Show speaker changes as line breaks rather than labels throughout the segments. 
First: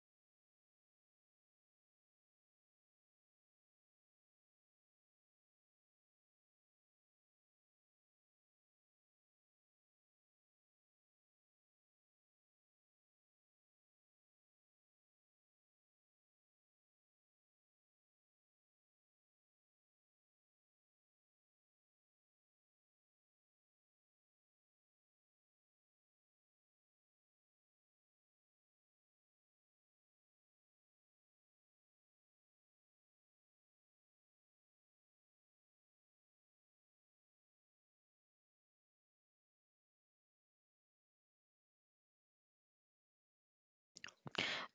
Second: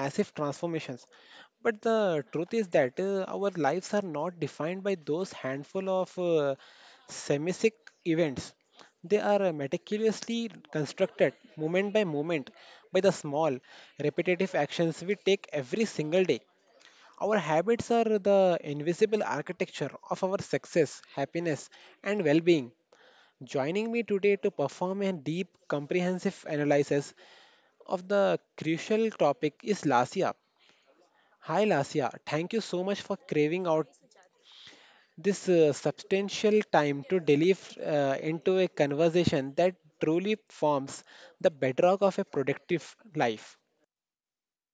massive transformations. But the truth is that our lives are not defined by those handful of semisic events. They are meticulously constructed, moment by moment, by the small, repetitive actions we take every single day. Our habits are the invisible architecture of our success, happiness, and well being. Joining me today to perform a deep, comprehensive analysis of the crucial topic is Lasia. Hi, Lasia. Thank you so much for craving out this substantial time to delve into a conversation that truly forms the bedrock of a productive life.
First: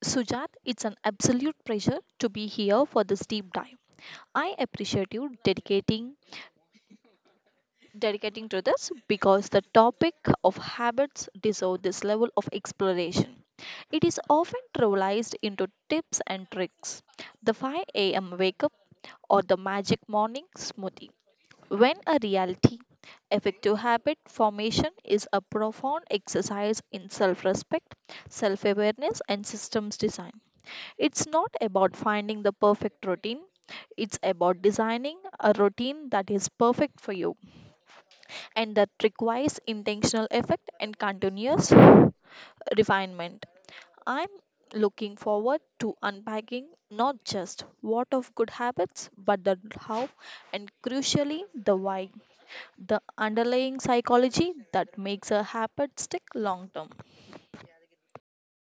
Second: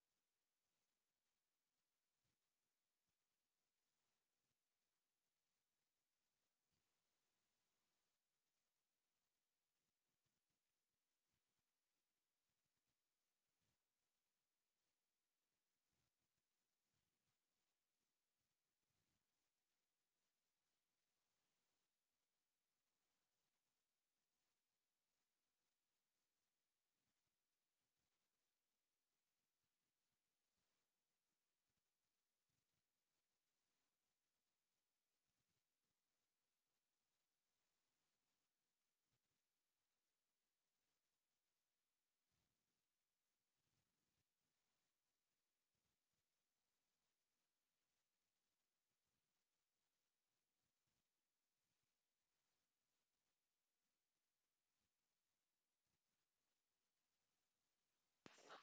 Sujat, it's an absolute pleasure to be here for this deep dive. I appreciate you dedicating to this because the topic of habits deserve this level of exploration. It is often trivialized into tips and tricks. The 5 a.m. wake up or the magic morning smoothie. When a reality, effective habit formation is a profound exercise in self respect, self awareness, and systems design. It's not about finding the perfect routine, it's about designing a routine that is perfect for you, and that requires intentional effort and continuous refinement. I'm looking forward to unpacking not just what of good habits, but the how and, crucially, the why, the underlying psychology that makes a habit stick long term.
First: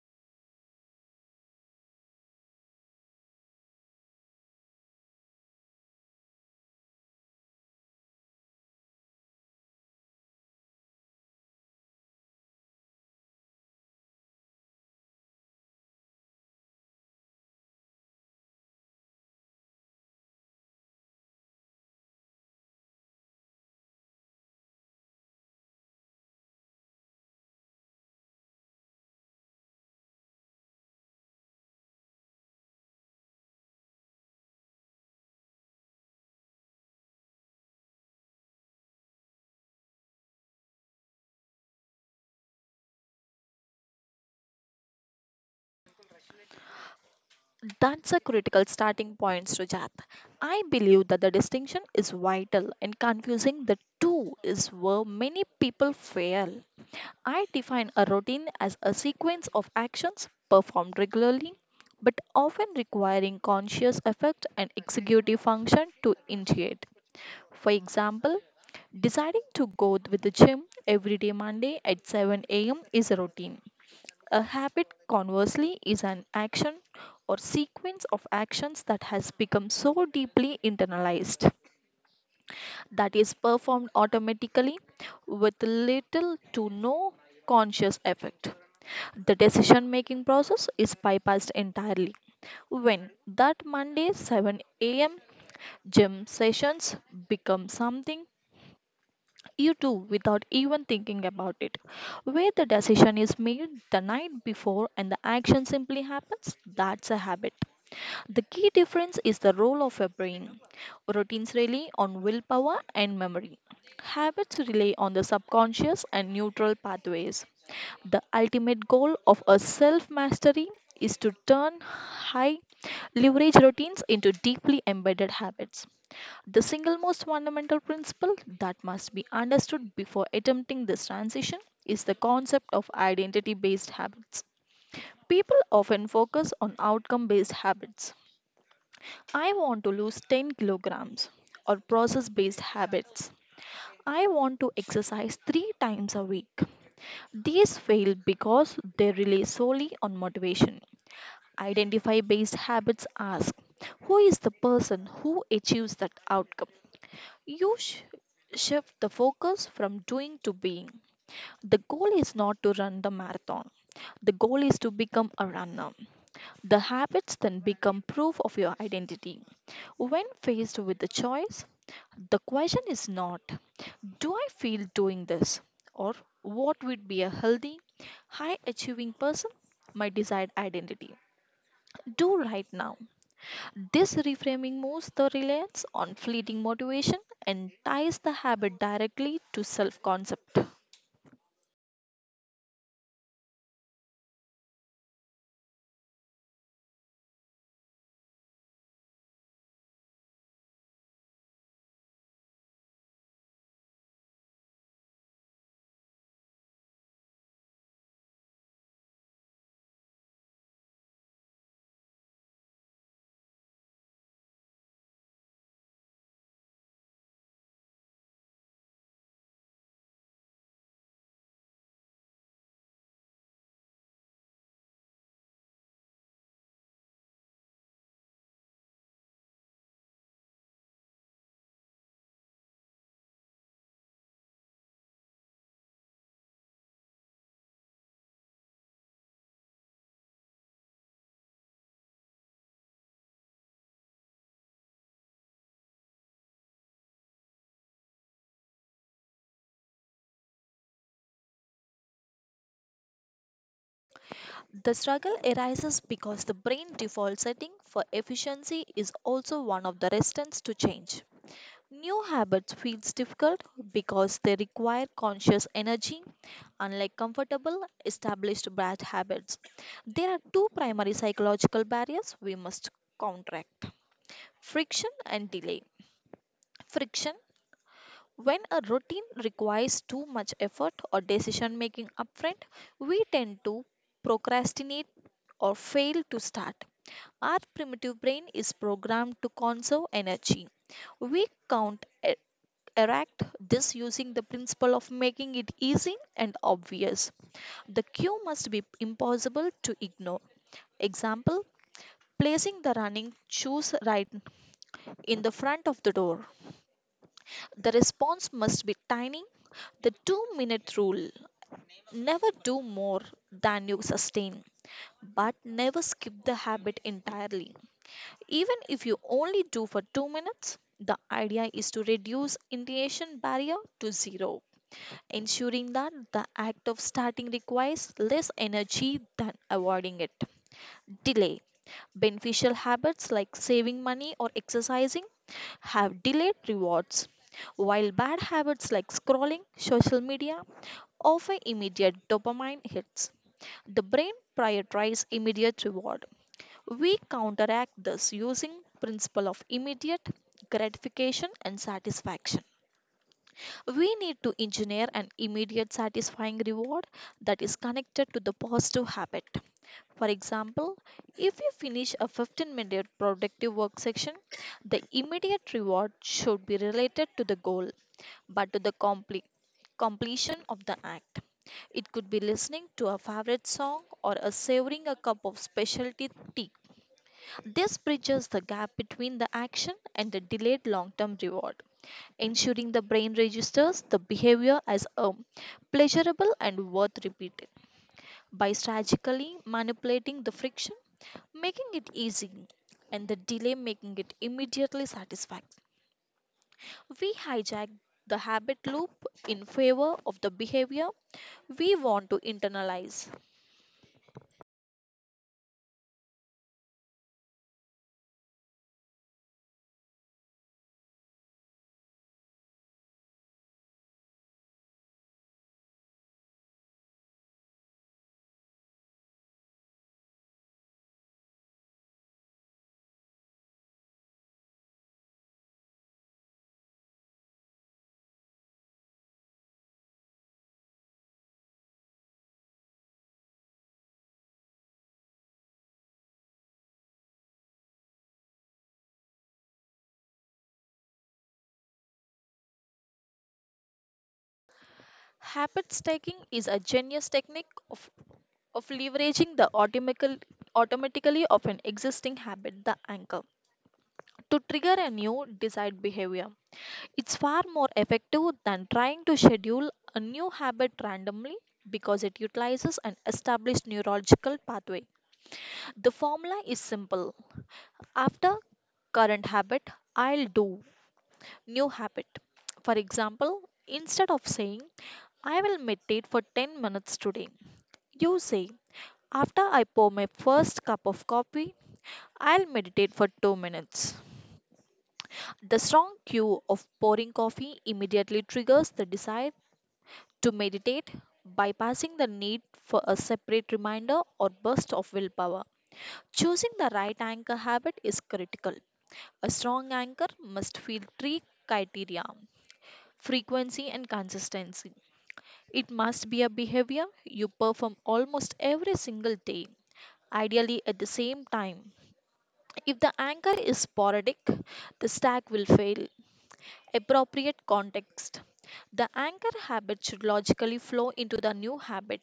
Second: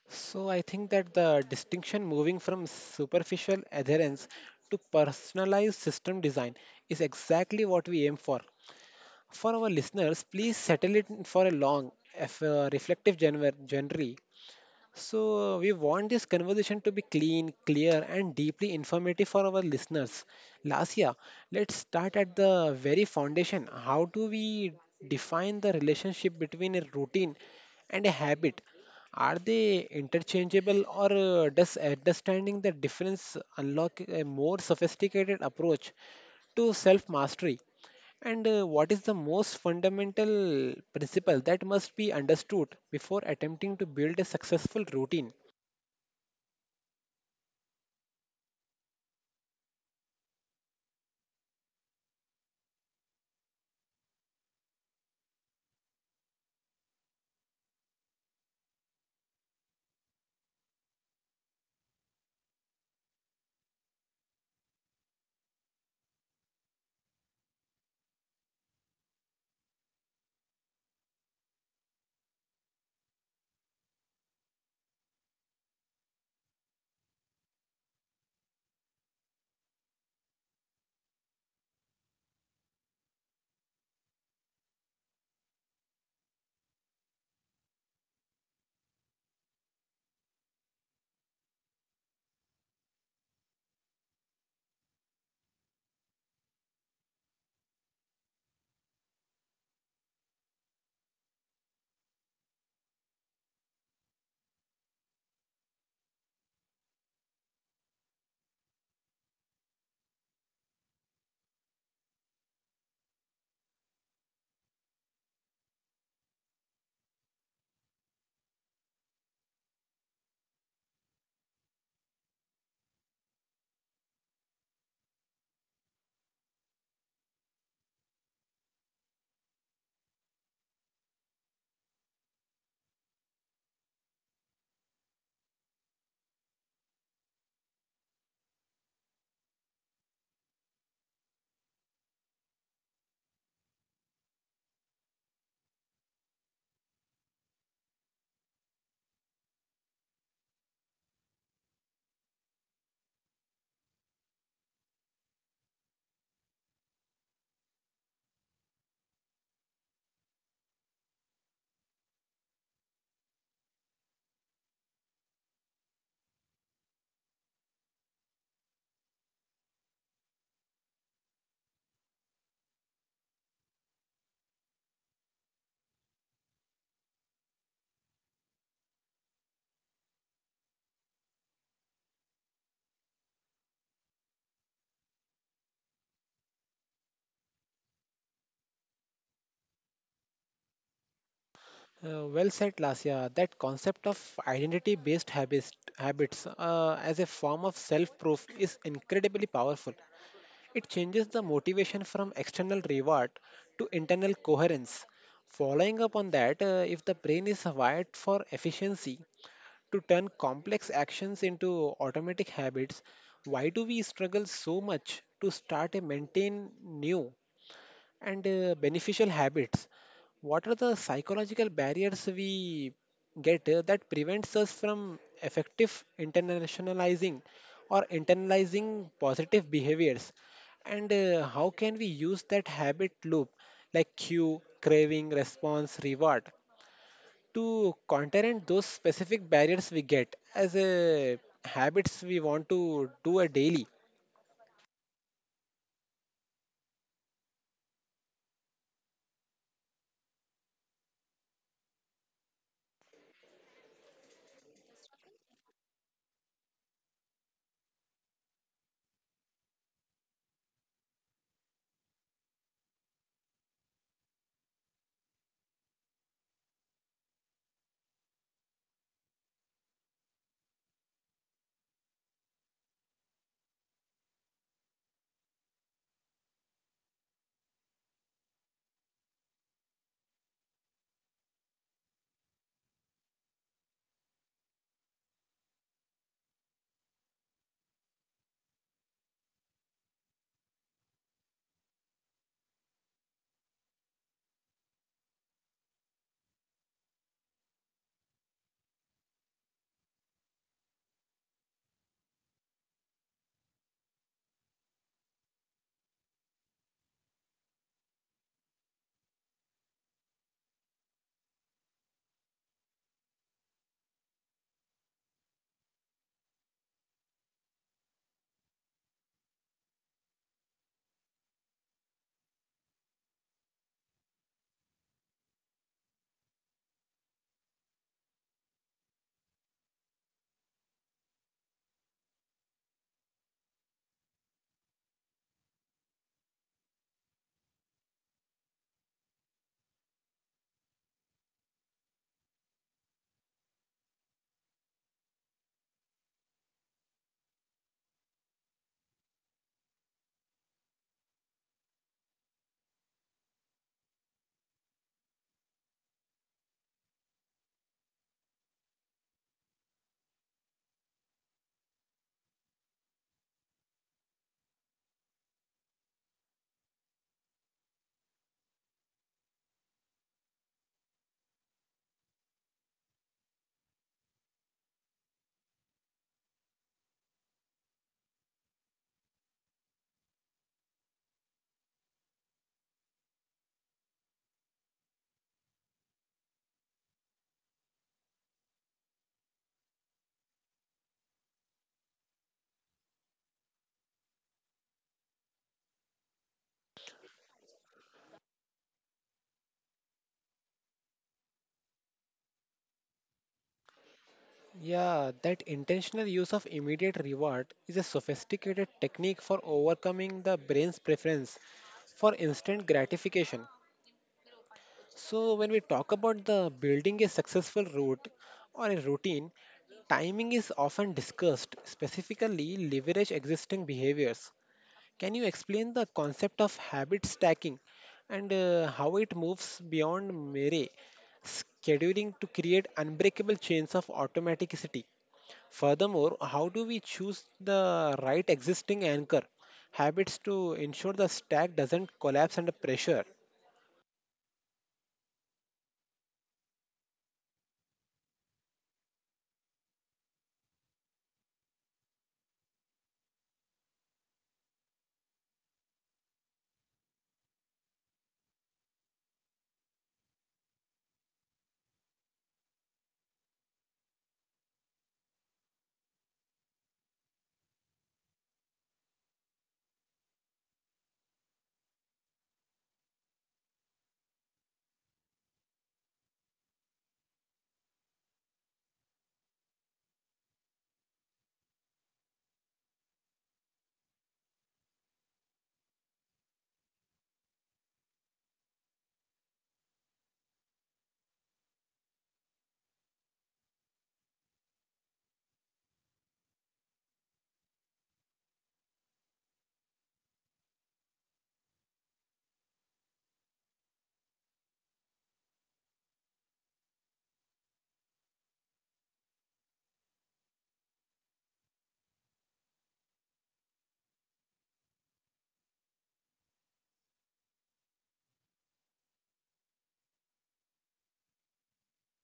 So I think that the distinction moving from superficial adherence to personalized system design is exactly what we aim for. For our listeners, please settle it for a long, if, reflective genre. We want this conversation to be clean, clear, and deeply informative for our listeners. Lasia, let's start at the very foundation. How do we define the relationship between a routine and a habit? Are they interchangeable, or does understanding the difference unlock a more sophisticated approach to self mastery? And what is the most fundamental principle that must be understood before attempting to build a successful routine?
That's a critical starting point, Sujat. I believe that the distinction is vital and confusing the two is where many people fail. I define a routine as a sequence of actions performed regularly but often requiring conscious effort and executive function to initiate. For example, deciding to go with the gym every day Monday at 7 a.m. is a routine. A habit, conversely, is an action or sequence of actions that has become so deeply internalized that is performed automatically with little to no conscious effect. The decision making process is bypassed entirely when that Monday 7 a.m. gym sessions become something you do without even thinking about it. Where the decision is made the night before and the action simply happens, that's a habit. The key difference is the role of your brain. Routines rely on willpower and memory. Habits rely on the subconscious and neutral pathways. The ultimate goal of a self mastery is to turn high leverage routines into deeply embedded habits. The single most fundamental principle that must be understood before attempting this transition is the concept of identity based habits. People often focus on outcome based habits. I want to lose 10 kilograms, or process based habits. I want to exercise three times a week. These fail because they rely solely on motivation. Identify based habits ask, who is the person who achieves that outcome? You shift the focus from doing to being. The goal is not to run the marathon. The goal is to become a runner. The habits then become proof of your identity. When faced with the choice, the question is not, do I feel doing this? Or what would be a healthy, high achieving person, my desired identity, do right now? This reframing moves the reliance on fleeting motivation and ties the habit directly to self concept.
Well said, Lasya. That concept of identity based habits, as a form of self proof is incredibly powerful. It changes the motivation from external reward to internal coherence. Following up on that, if the brain is wired for efficiency, to turn complex actions into automatic habits, why do we struggle so much to start and maintain new? And beneficial habits. What are the psychological barriers we get that prevents us from effective internationalizing or internalizing positive behaviors? And how can we use that habit loop like cue, craving, response, reward to counter those specific barriers we get as a habits we want to do a daily?
The struggle arises because the brain default setting for efficiency is also one of the resistance to change. New habits feels difficult because they require conscious energy, unlike comfortable established bad habits. There are two primary psychological barriers we must counteract: friction and delay. Friction: when a routine requires too much effort or decision making upfront, we tend to procrastinate or fail to start. Our primitive brain is programmed to conserve energy. We erect this using the principle of making it easy and obvious. The cue must be impossible to ignore. Example: placing the running shoes right in the front of the door. The response must be tiny. The 2 minute rule: never do more than you sustain, but never skip the habit entirely. Even if you only do for 2 minutes, the idea is to reduce initiation barrier to zero, ensuring that the act of starting requires less energy than avoiding it. Delay: beneficial habits like saving money or exercising have delayed rewards, while bad habits like scrolling social media offer immediate dopamine hits. The brain prioritizes immediate reward. We counteract this using principle of immediate gratification and satisfaction. We need to engineer an immediate satisfying reward that is connected to the positive habit. For example, if you finish a 15-minute productive work section, the immediate reward should be related to the goal, but to the completion of the act. It could be listening to a favorite song or a savoring a cup of specialty tea. This bridges the gap between the action and the delayed long term reward, ensuring the brain registers the behavior as a pleasurable and worth repeating. By strategically manipulating the friction, making it easy, and the delay, making it immediately satisfying, we hijack the habit loop in favor of the behavior we want to internalize.
Yeah, that intentional use of immediate reward is a sophisticated technique for overcoming the brain's preference for instant gratification. So, when we talk about the building a successful route or a routine, timing is often discussed, specifically leverage existing behaviors. Can you explain the concept of habit stacking and how it moves beyond mere scheduling to create unbreakable chains of automaticity? Furthermore, how do we choose the right existing anchor habits to ensure the stack doesn't collapse under pressure?
Habits taking is a genius technique of leveraging the automatically of an existing habit, the anchor, to trigger a new desired behavior. It's far more effective than trying to schedule a new habit randomly because it utilizes an established neurological pathway. The formula is simple. After current habit, I'll do new habit. For example, instead of saying, I will meditate for 10 minutes today, you say, after I pour my first cup of coffee, I'll meditate for 2 minutes. The strong cue of pouring coffee immediately triggers the desire to meditate, bypassing the need for a separate reminder or burst of willpower. Choosing the right anchor habit is critical. A strong anchor must fill three criteria. Frequency and consistency: it must be a behavior you perform almost every single day, ideally at the same time. If the anchor is sporadic, the stack will fail. Appropriate context: the anchor habit should logically flow into the new habit.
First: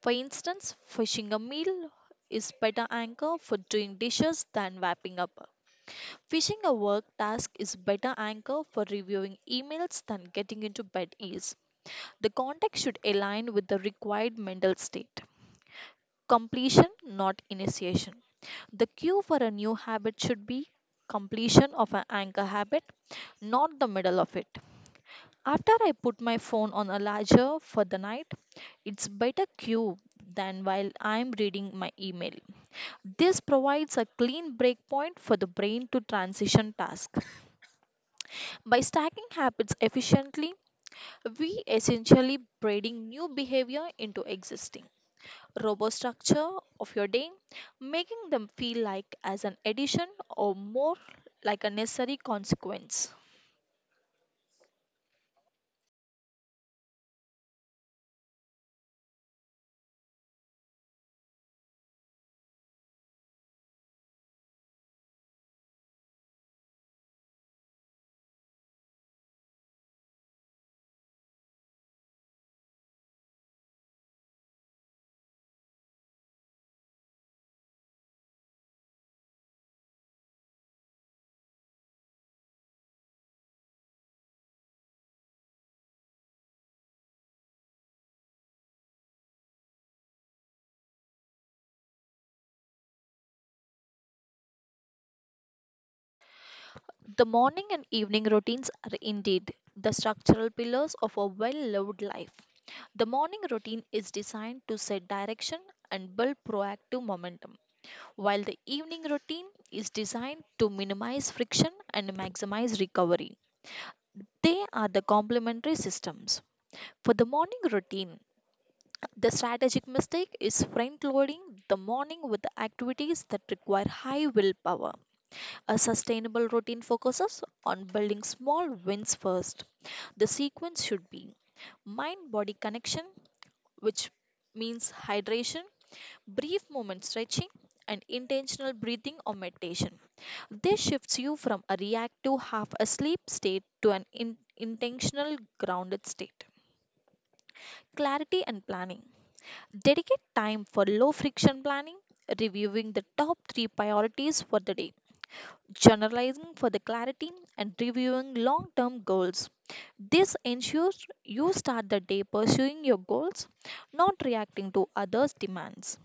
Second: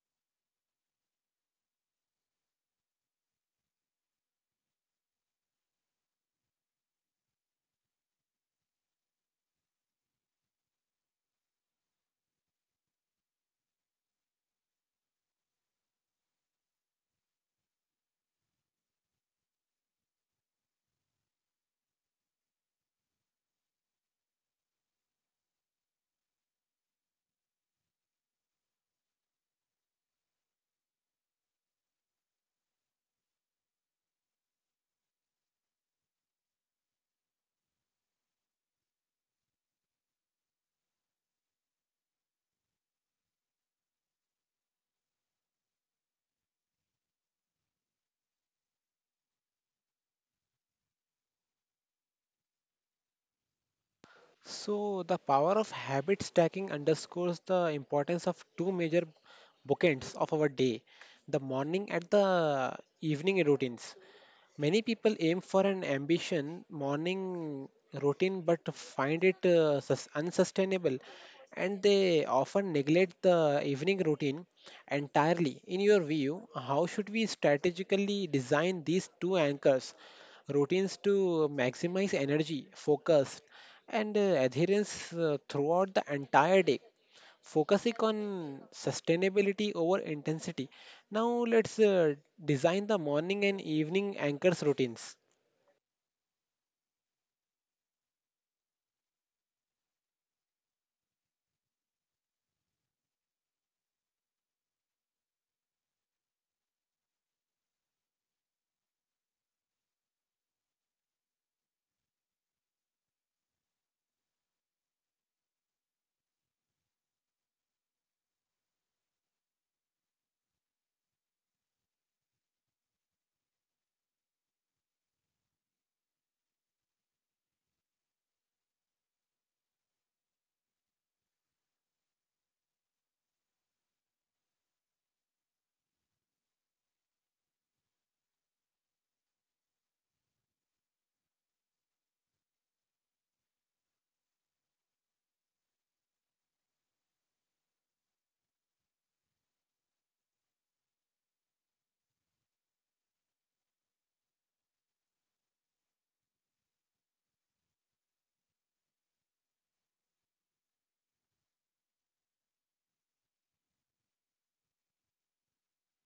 For instance, fishing a meal is better anchor for doing dishes than wrapping up. Fishing a work task is better anchor for reviewing emails than getting into bed is. The context should align with the required mental state. Completion, not initiation: the cue for a new habit should be completion of an anchor habit, not the middle of it. After I put my phone on a larger for the night, it's better cue than while I'm reading my email. This provides a clean breakpoint for the brain to transition task. By stacking habits efficiently, we essentially breeding new behavior into existing robo structure of your day, making them feel like as an addition or more like a necessary consequence.
So, the power of habit stacking underscores the importance of two major bookends of our day, the morning and the evening routines. Many people aim for an ambition morning routine but find it unsustainable and they often neglect the evening routine entirely. In your view, how should we strategically design these two anchors routines to maximize energy, focus, and adherence throughout the entire day, focusing on sustainability over intensity. Now, let's design the morning and evening anchors routines.
The morning and evening routines are indeed the structural pillars of a well lived life. The morning routine is designed to set direction and build proactive momentum, while the evening routine is designed to minimize friction and maximize recovery. They are the complementary systems. For the morning routine, the strategic mistake is front loading the morning with activities that require high willpower. A sustainable routine focuses on building small wins first. The sequence should be mind body connection, which means hydration, brief moment stretching, and intentional breathing or meditation. This shifts you from a reactive, half asleep state to an intentional, grounded state. Clarity and planning: dedicate time for low friction planning, reviewing the top three priorities for the day, generalizing for the clarity, and reviewing long term goals. This ensures you start the day pursuing your goals, not reacting to others' demands.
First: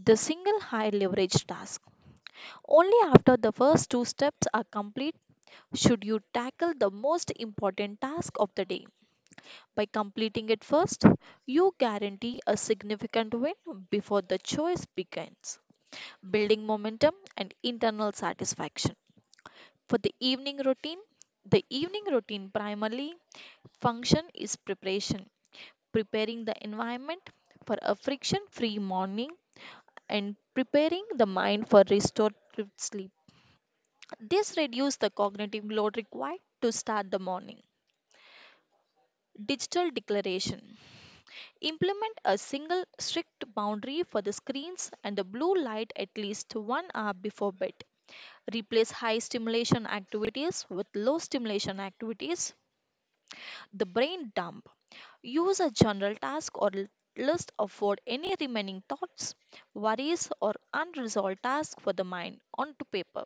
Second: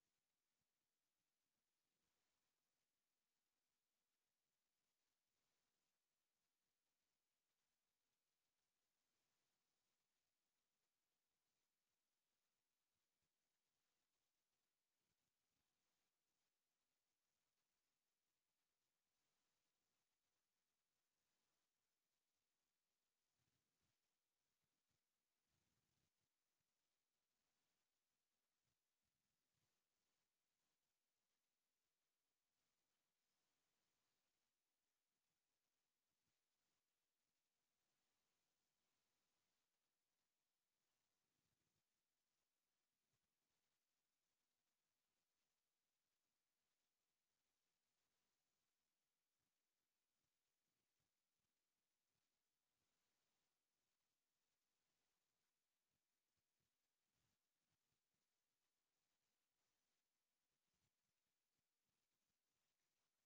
The single high leverage task: only after the first two steps are complete should you tackle the most important task of the day. By completing it first, you guarantee a significant win before the choice begins, building momentum and internal satisfaction. For the evening routine primarily function is preparation, preparing the environment for a friction-free morning and preparing the mind for restorative sleep. This reduces the cognitive load required to start the morning. Digital declaration: implement a single strict boundary for the screens and the blue light at least 1 hour before bed. Replace high stimulation activities with low stimulation activities. The brain dump: use a general task or list of what any remaining thoughts, worries, or unresolved tasks for the mind onto paper.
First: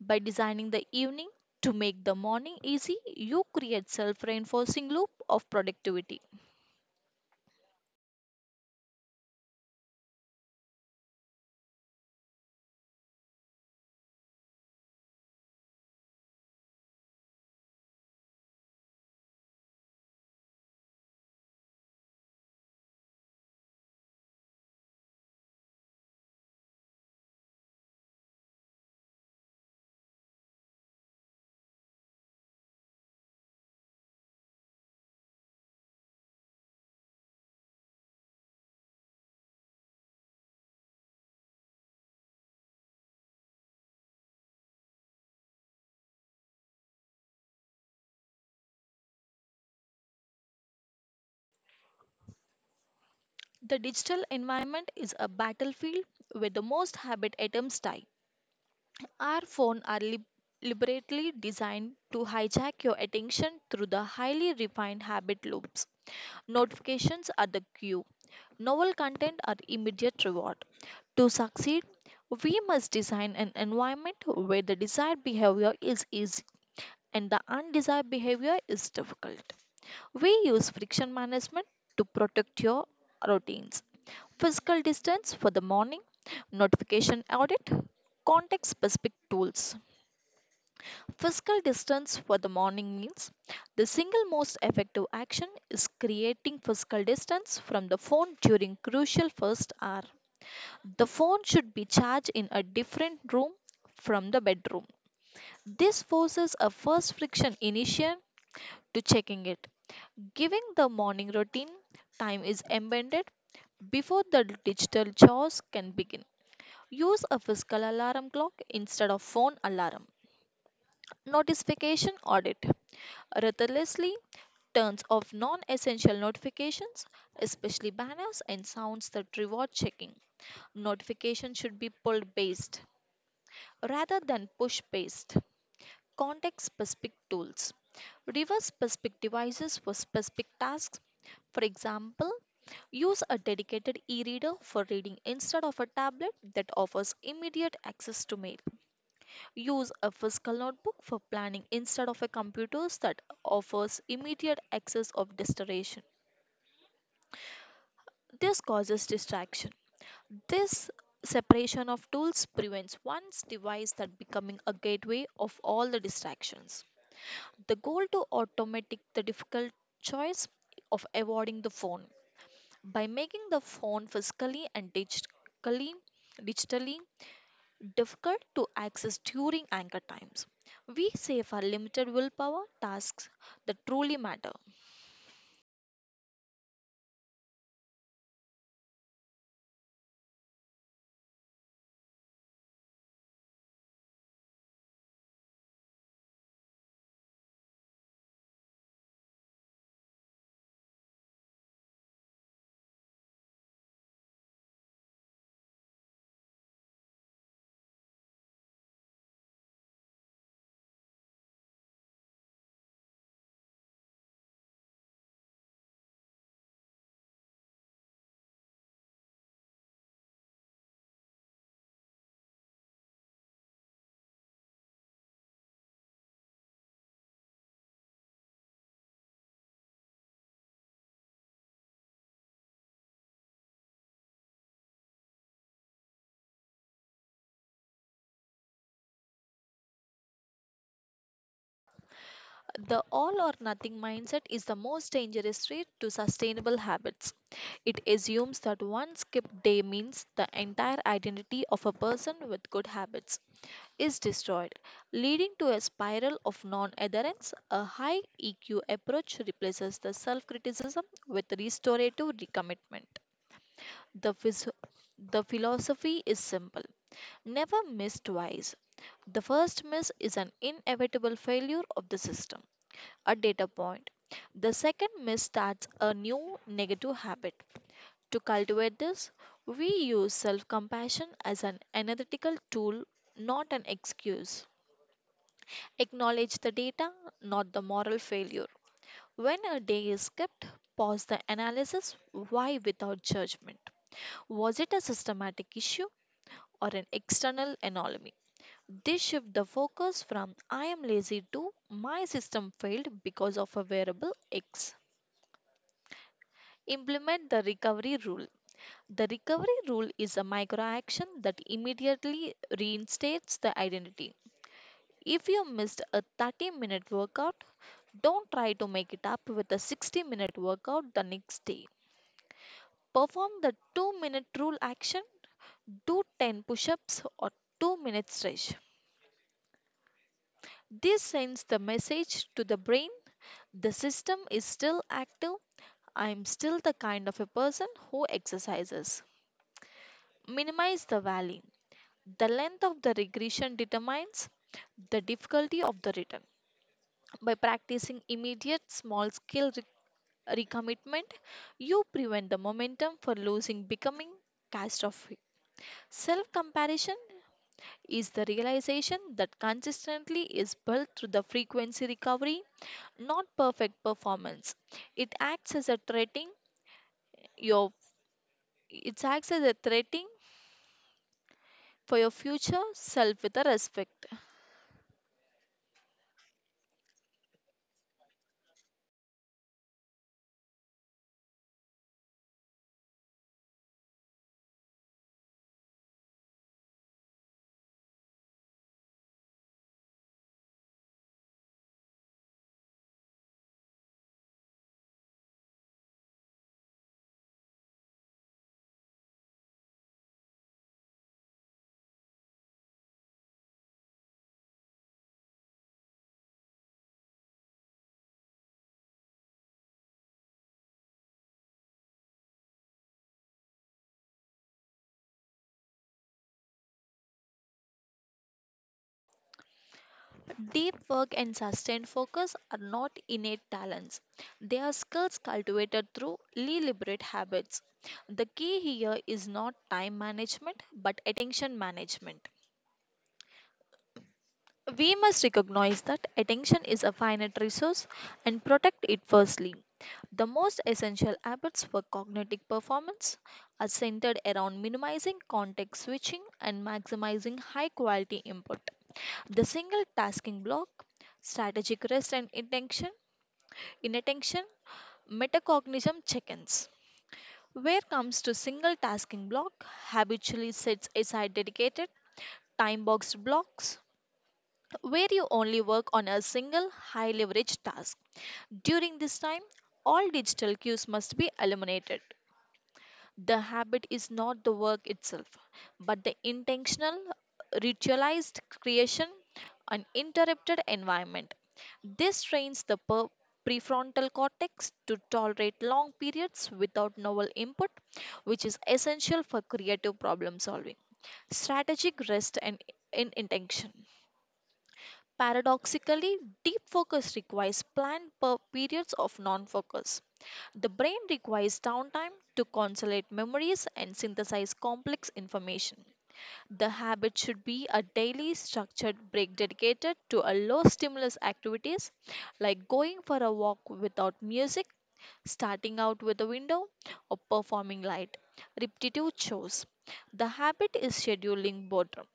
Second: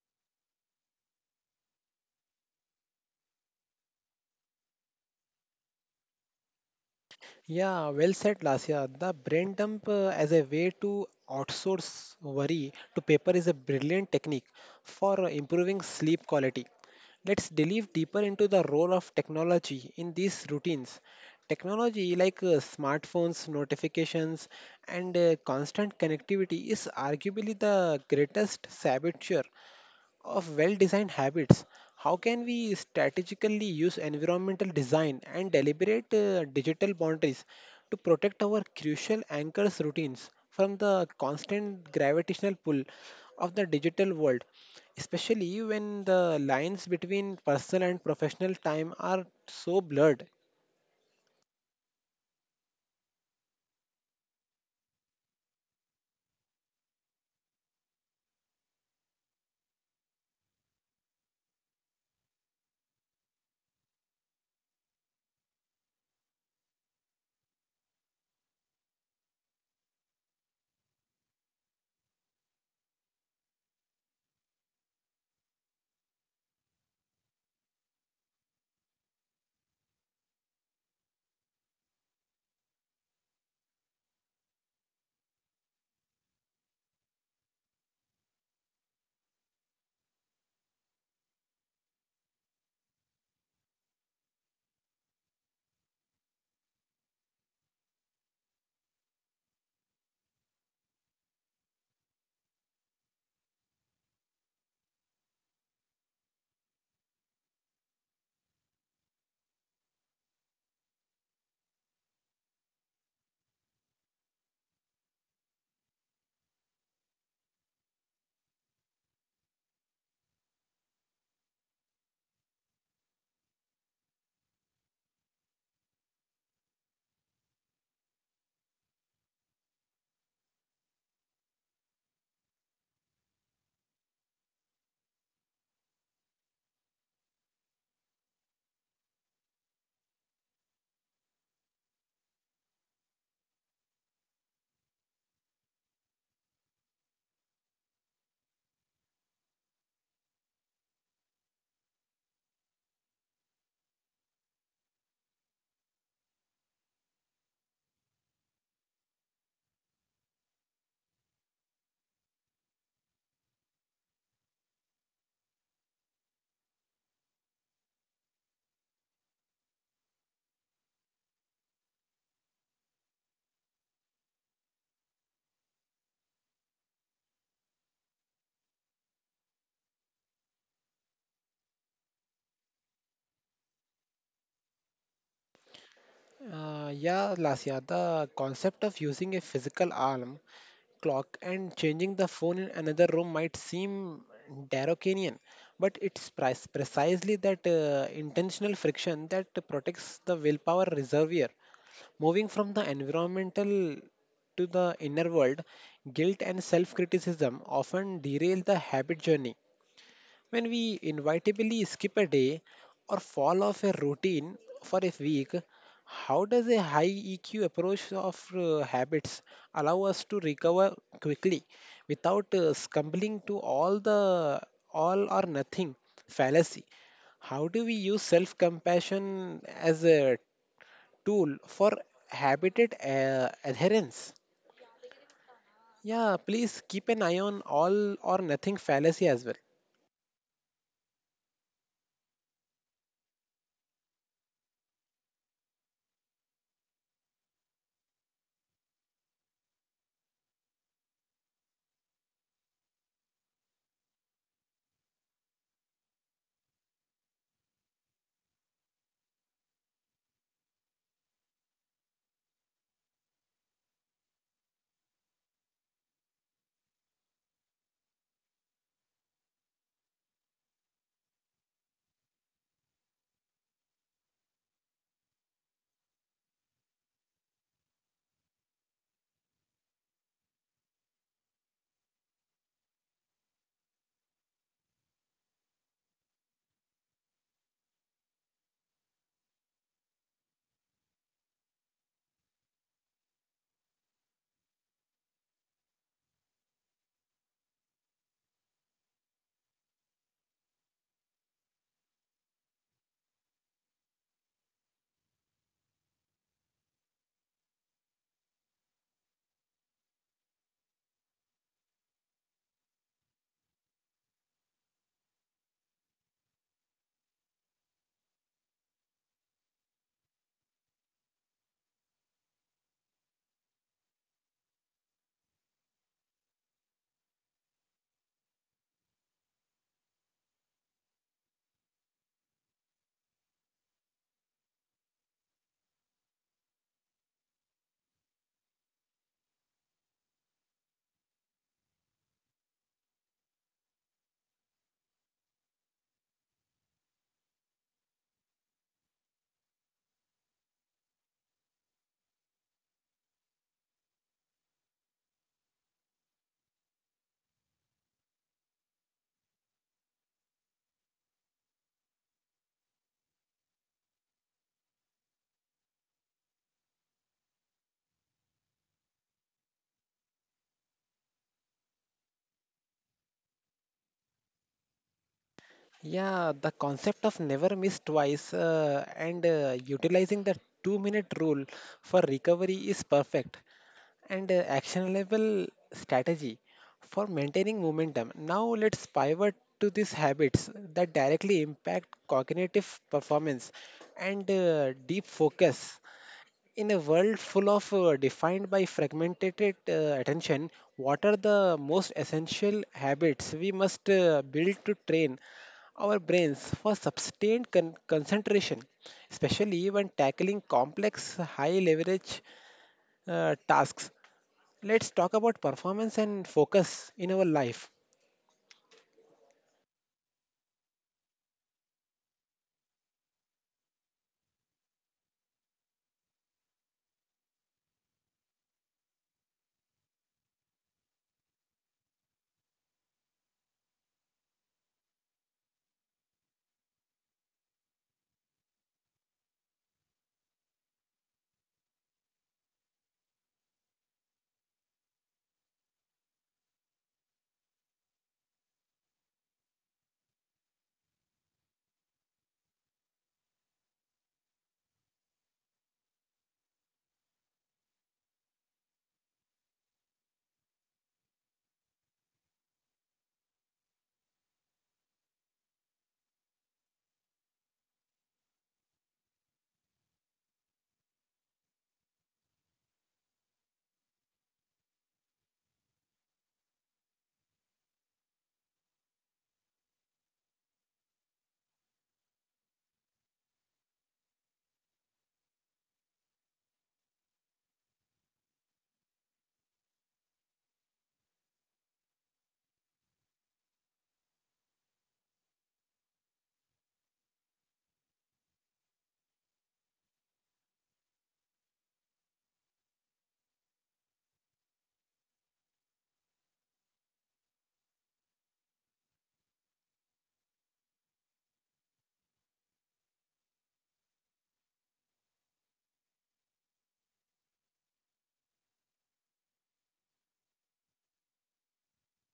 By designing the evening to make the morning easy, you create self reinforcing loop of productivity.
Yeah, well said, Lasya. The brain dump as a way to outsource worry to paper is a brilliant technique for improving sleep quality. Let's delve deeper into the role of technology in these routines. Technology like smartphones, notifications, and constant connectivity is arguably the greatest saboteur of well designed habits. How can we strategically use environmental design and deliberate digital boundaries to protect our crucial anchors routines from the constant gravitational pull of the digital world, especially when the lines between personal and professional time are so blurred?
The digital environment is a battlefield where the most habit atoms die. Our phones are liberately designed to hijack your attention through the highly refined habit loops. Notifications are the cue. Novel content are immediate reward. To succeed, we must design an environment where the desired behavior is easy and the undesired behavior is difficult. We use friction management to protect your routines: physical distance for the morning, notification audit, context specific tools. Physical distance for the morning means the single most effective action is creating physical distance from the phone during crucial first hour. The phone should be charged in a different room from the bedroom. This forces a first friction initiation to checking it, giving the morning routine time is embedded before the digital chores can begin. Use a physical alarm clock instead of phone alarm. Notification audit: ruthlessly turns off non essential notifications, especially banners and sounds that reward checking. Notifications should be pulled based rather than push based. Context specific tools: reverse specific devices for specific tasks. For example, use a dedicated e reader for reading instead of a tablet that offers immediate access to mail. Use a physical notebook for planning instead of a computer that offers immediate access of distraction. This causes distraction. This separation of tools prevents one's device that becoming a gateway of all the distractions. The goal to automate the difficult choice of avoiding the phone by making the phone physically and digitally difficult to access during anchor times. We save our limited willpower tasks that truly matter.
Yeah, Lasya, the concept of using a physical alarm clock and changing the phone in another room might seem Darwinian, but it's precisely that intentional friction that protects the willpower reservoir. Moving from the environmental to the inner world, guilt and self criticism often derail the habit journey. When we inevitably skip a day or fall off a routine for a week, how does a high EQ approach of habits allow us to recover quickly without scumbling to all or nothing fallacy? How do we use self-compassion as a tool for habitat adherence? Yeah, please keep an eye on all or nothing fallacy as well.
The all or nothing mindset is the most dangerous threat to sustainable habits. It assumes that one skip day means the entire identity of a person with good habits is destroyed, leading to a spiral of non adherence. A high EQ approach replaces the self criticism with restorative recommitment. The, phys- the philosophy is simple, never miss twice. The first miss is an inevitable failure of the system, a data point. The second miss starts a new negative habit. To cultivate this, we use self compassion as an analytical tool, not an excuse. Acknowledge the data, not the moral failure. When a day is skipped, pause the analysis why without judgment. Was it a systematic issue or an external anomaly? This shift the focus from I am lazy to my system failed because of a variable X. Implement the recovery rule. The recovery rule is a micro action that immediately reinstates the identity. If you missed a 30-minute workout, don't try to make it up with a 60-minute workout the next day. Perform the 2-minute rule action, do 10 push ups or 2-minute stretch. This sends the message to the brain, the system is still active. I am still the kind of a person who exercises. Minimize the valley. The length of the regression determines the difficulty of the return. By practicing immediate small scale recommitment, you prevent the momentum for losing becoming catastrophic. Self comparison is the realization that consistently is built through the frequency recovery, not perfect performance. It acts as a threatening your it acts as a threatening for your future self with a respect.
Yeah, the concept of never miss twice and utilizing the 2 minute rule for recovery is perfect and actionable strategy for maintaining momentum. Now, let's pivot to these habits that directly impact cognitive performance and deep focus. In a world full of defined by fragmented uh, attention, what are the most essential habits we must build to train our brains for sustained concentration, especially when tackling complex, high leverage tasks? Let's talk about performance and focus in our life.
Deep work and sustained focus are not innate talents. They are skills cultivated through deliberate habits. The key here is not time management but attention management. We must recognize that attention is a finite resource and protect it firstly. The most essential habits for cognitive performance are centered around minimizing context switching and maximizing high quality input. The single tasking block, strategic rest and intention, inattention, metacognition check-ins. Where comes to single tasking block, habitually sets aside dedicated time boxed blocks where you only work on a single high leverage task. During this time, all digital cues must be eliminated. The habit is not the work itself, but the intentional, ritualized creation, an interrupted environment. This trains the prefrontal cortex to tolerate long periods without novel input, which is essential for creative problem solving, strategic rest, and intention. Paradoxically, deep focus requires planned periods of non focus. The brain requires downtime to consolidate memories and synthesize complex information. The habit should be a daily structured break dedicated to a low stimulus activities like going for a walk without music, starting out with a window, or performing light repetitive chores. The habit is scheduling boredom.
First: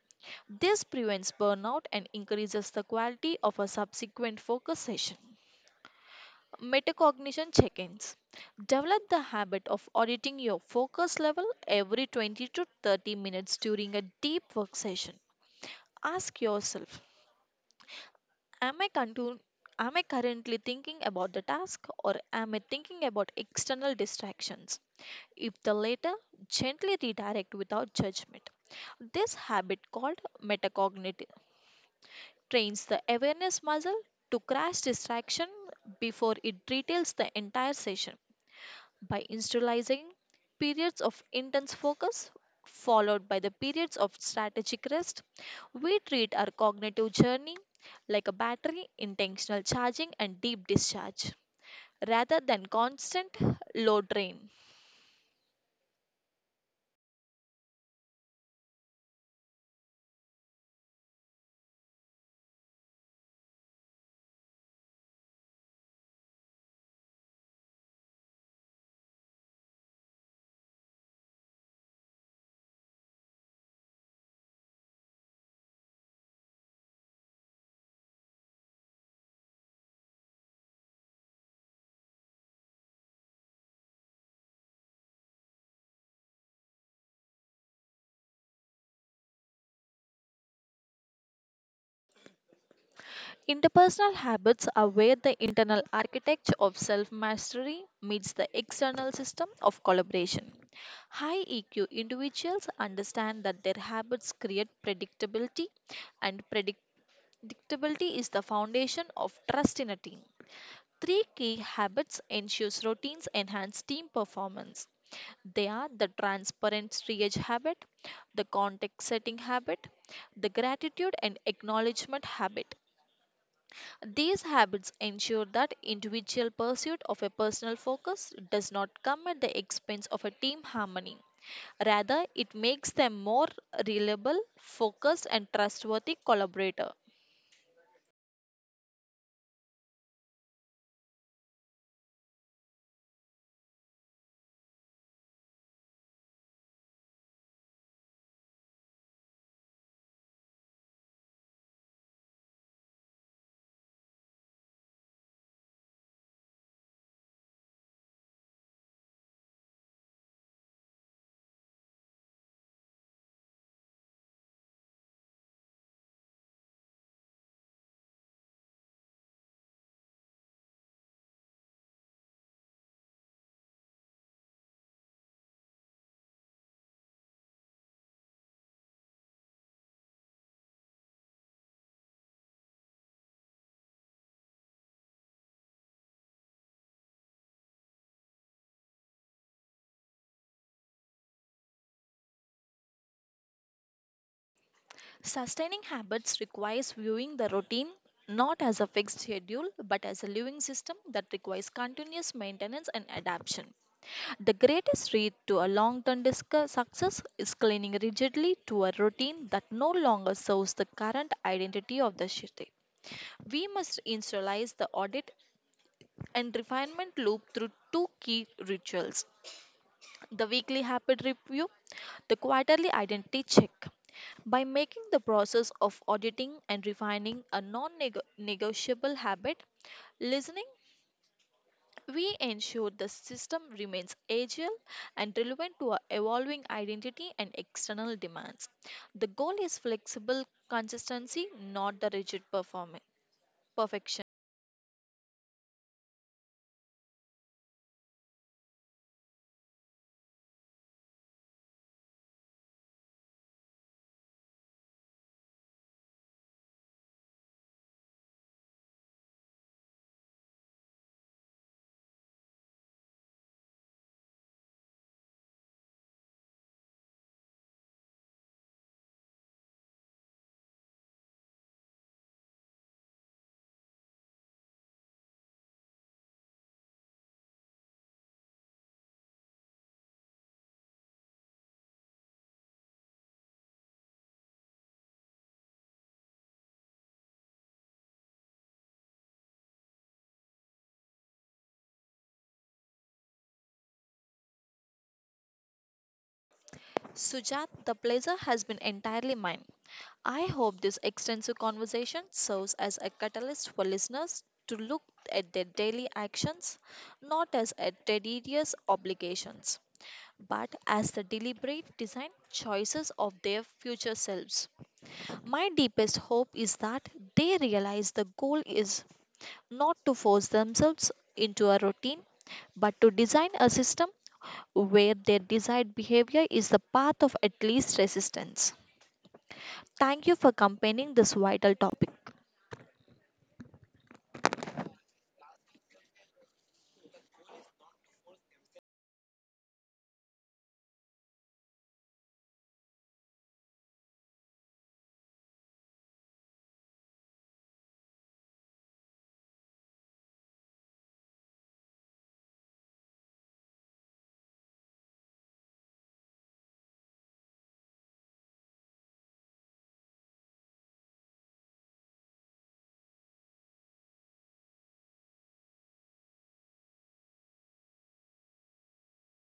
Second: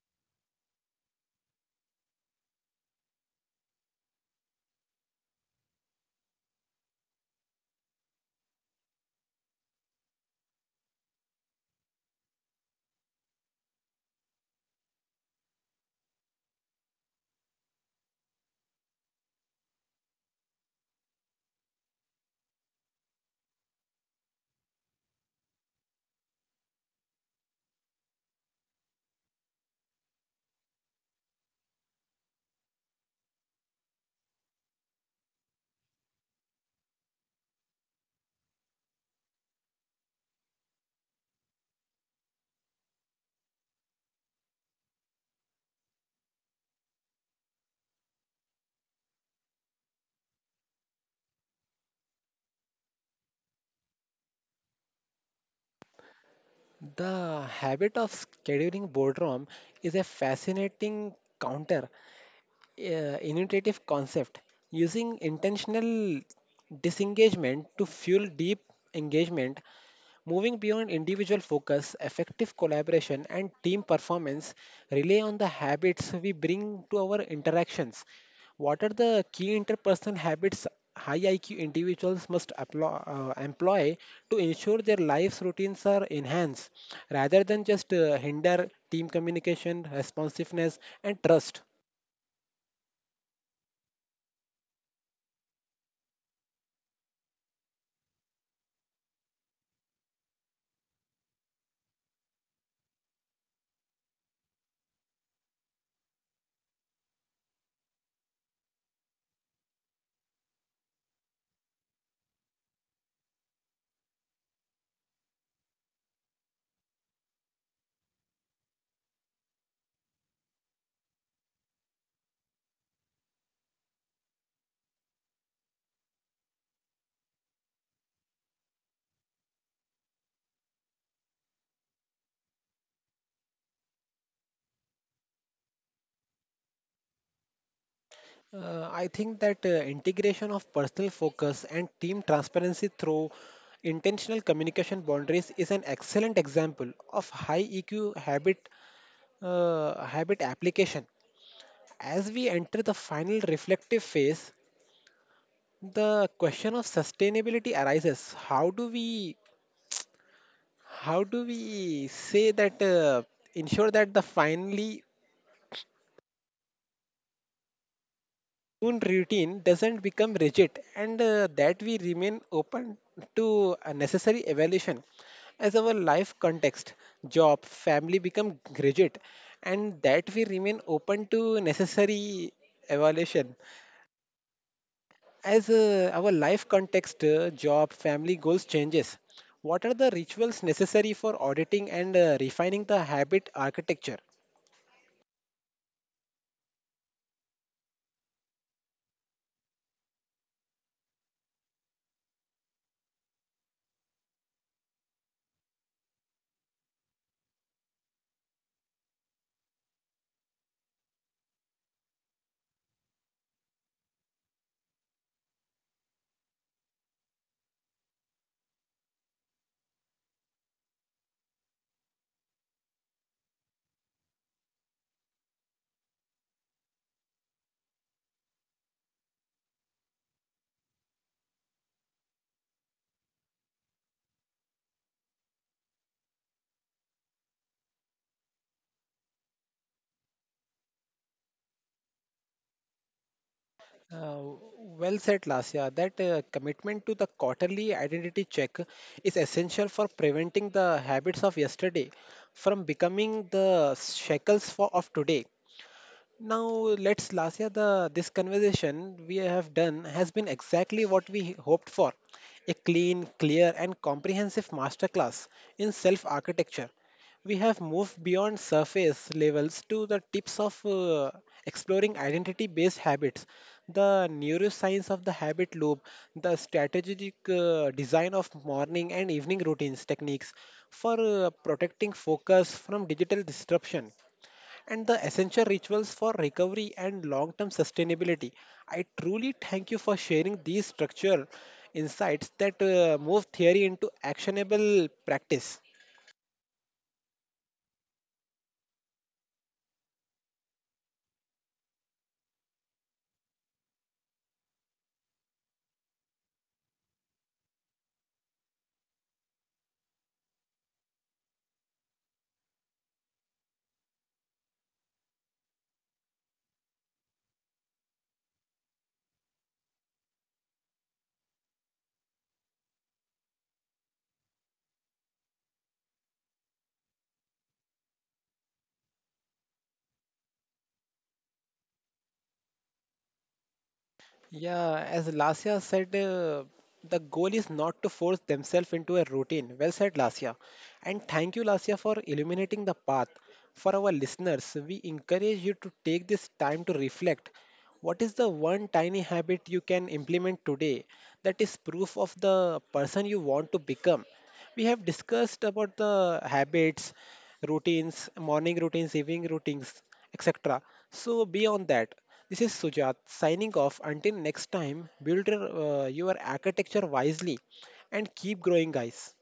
This prevents burnout and increases the quality of a subsequent focus session. Metacognition check ins. Develop the habit of auditing your focus level every 20 to 30 minutes during a deep work session. Ask yourself, Am I, contu- am I currently thinking about the task or am I thinking about external distractions? If the latter, gently redirect without judgment. This habit called metacognitive trains the awareness muscle to crash distraction before it retails the entire session by institutionalizing periods of intense focus followed by the periods of strategic rest. We treat our cognitive journey like a battery, intentional charging and deep discharge rather than constant load drain.
The habit of scheduling boredom is a fascinating counter, innovative concept, using intentional disengagement to fuel deep engagement. Moving beyond individual focus, effective collaboration and team performance rely on the habits we bring to our interactions. What are the key interpersonal habits high iq individuals must employ to ensure their lives routines are enhanced rather than just hinder team communication, responsiveness and trust?
Interpersonal habits are where the internal architecture of self mastery meets the external system of collaboration. High EQ individuals understand that their habits create predictability, and predictability is the foundation of trust in a team. Three key habits ensures routines enhance team performance. They are the transparent triage habit, the context setting habit, the gratitude and acknowledgement habit. These habits ensure that individual pursuit of a personal focus does not come at the expense of a team harmony. Rather, it makes them more reliable, focused, and trustworthy collaborator.
I think that integration of personal focus and team transparency through intentional communication boundaries is an excellent example of high EQ habit application. As we enter the final reflective phase, the question of sustainability arises. How do we say that ensure that the finally own routine doesn't become rigid and that we remain open to a necessary evaluation as our life context, job family, become rigid, and that we remain open to necessary evaluation as our life context, job, family, goals changes? What are the rituals necessary for auditing and refining the habit architecture?
Sustaining habits requires viewing the routine not as a fixed schedule but as a living system that requires continuous maintenance and adaptation. The greatest threat to a long term success is clinging rigidly to a routine that no longer serves the current identity of the city. We must initialize the audit and refinement loop through two key rituals, the weekly habit review, the quarterly identity check. By making the process of auditing and refining a non negotiable habit, listening, we ensure the system remains agile and relevant to our evolving identity and external demands. The goal is flexible consistency, not the rigid perfection.
Uh, well said, Lasya. That commitment to the quarterly identity check is essential for preventing the habits of yesterday from becoming the shackles of today. Now let's Lasya the this conversation we have done has been exactly what we hoped for. A clean, clear and comprehensive masterclass in self architecture. We have moved beyond surface levels to the tips of exploring identity based habits, the neuroscience of the habit loop, the strategic design of morning and evening routines techniques for protecting focus from digital disruption and the essential rituals for recovery and long term sustainability. I truly thank you for sharing these structural insights that move theory into actionable practice.
Sujat, the pleasure has been entirely mine. I hope this extensive conversation serves as a catalyst for listeners to look at their daily actions not as at tedious obligations, but as the deliberate design choices of their future selves. My deepest hope is that they realize the goal is not to force themselves into a routine, but to design a system where their desired behavior is the path of at least resistance. Thank you for campaigning this vital topic.
Yeah, as Lasya said, the goal is not to force themselves into a routine. Well said, Lasya. And thank you, Lasya, for illuminating the path. For our listeners, we encourage you to take this time to reflect. What is the one tiny habit you can implement today that is proof of the person you want to become? We have discussed about the habits, routines, morning routines, evening routines, etc. So beyond that, this is Sujat signing off. Until next time, build your architecture wisely and keep growing, guys.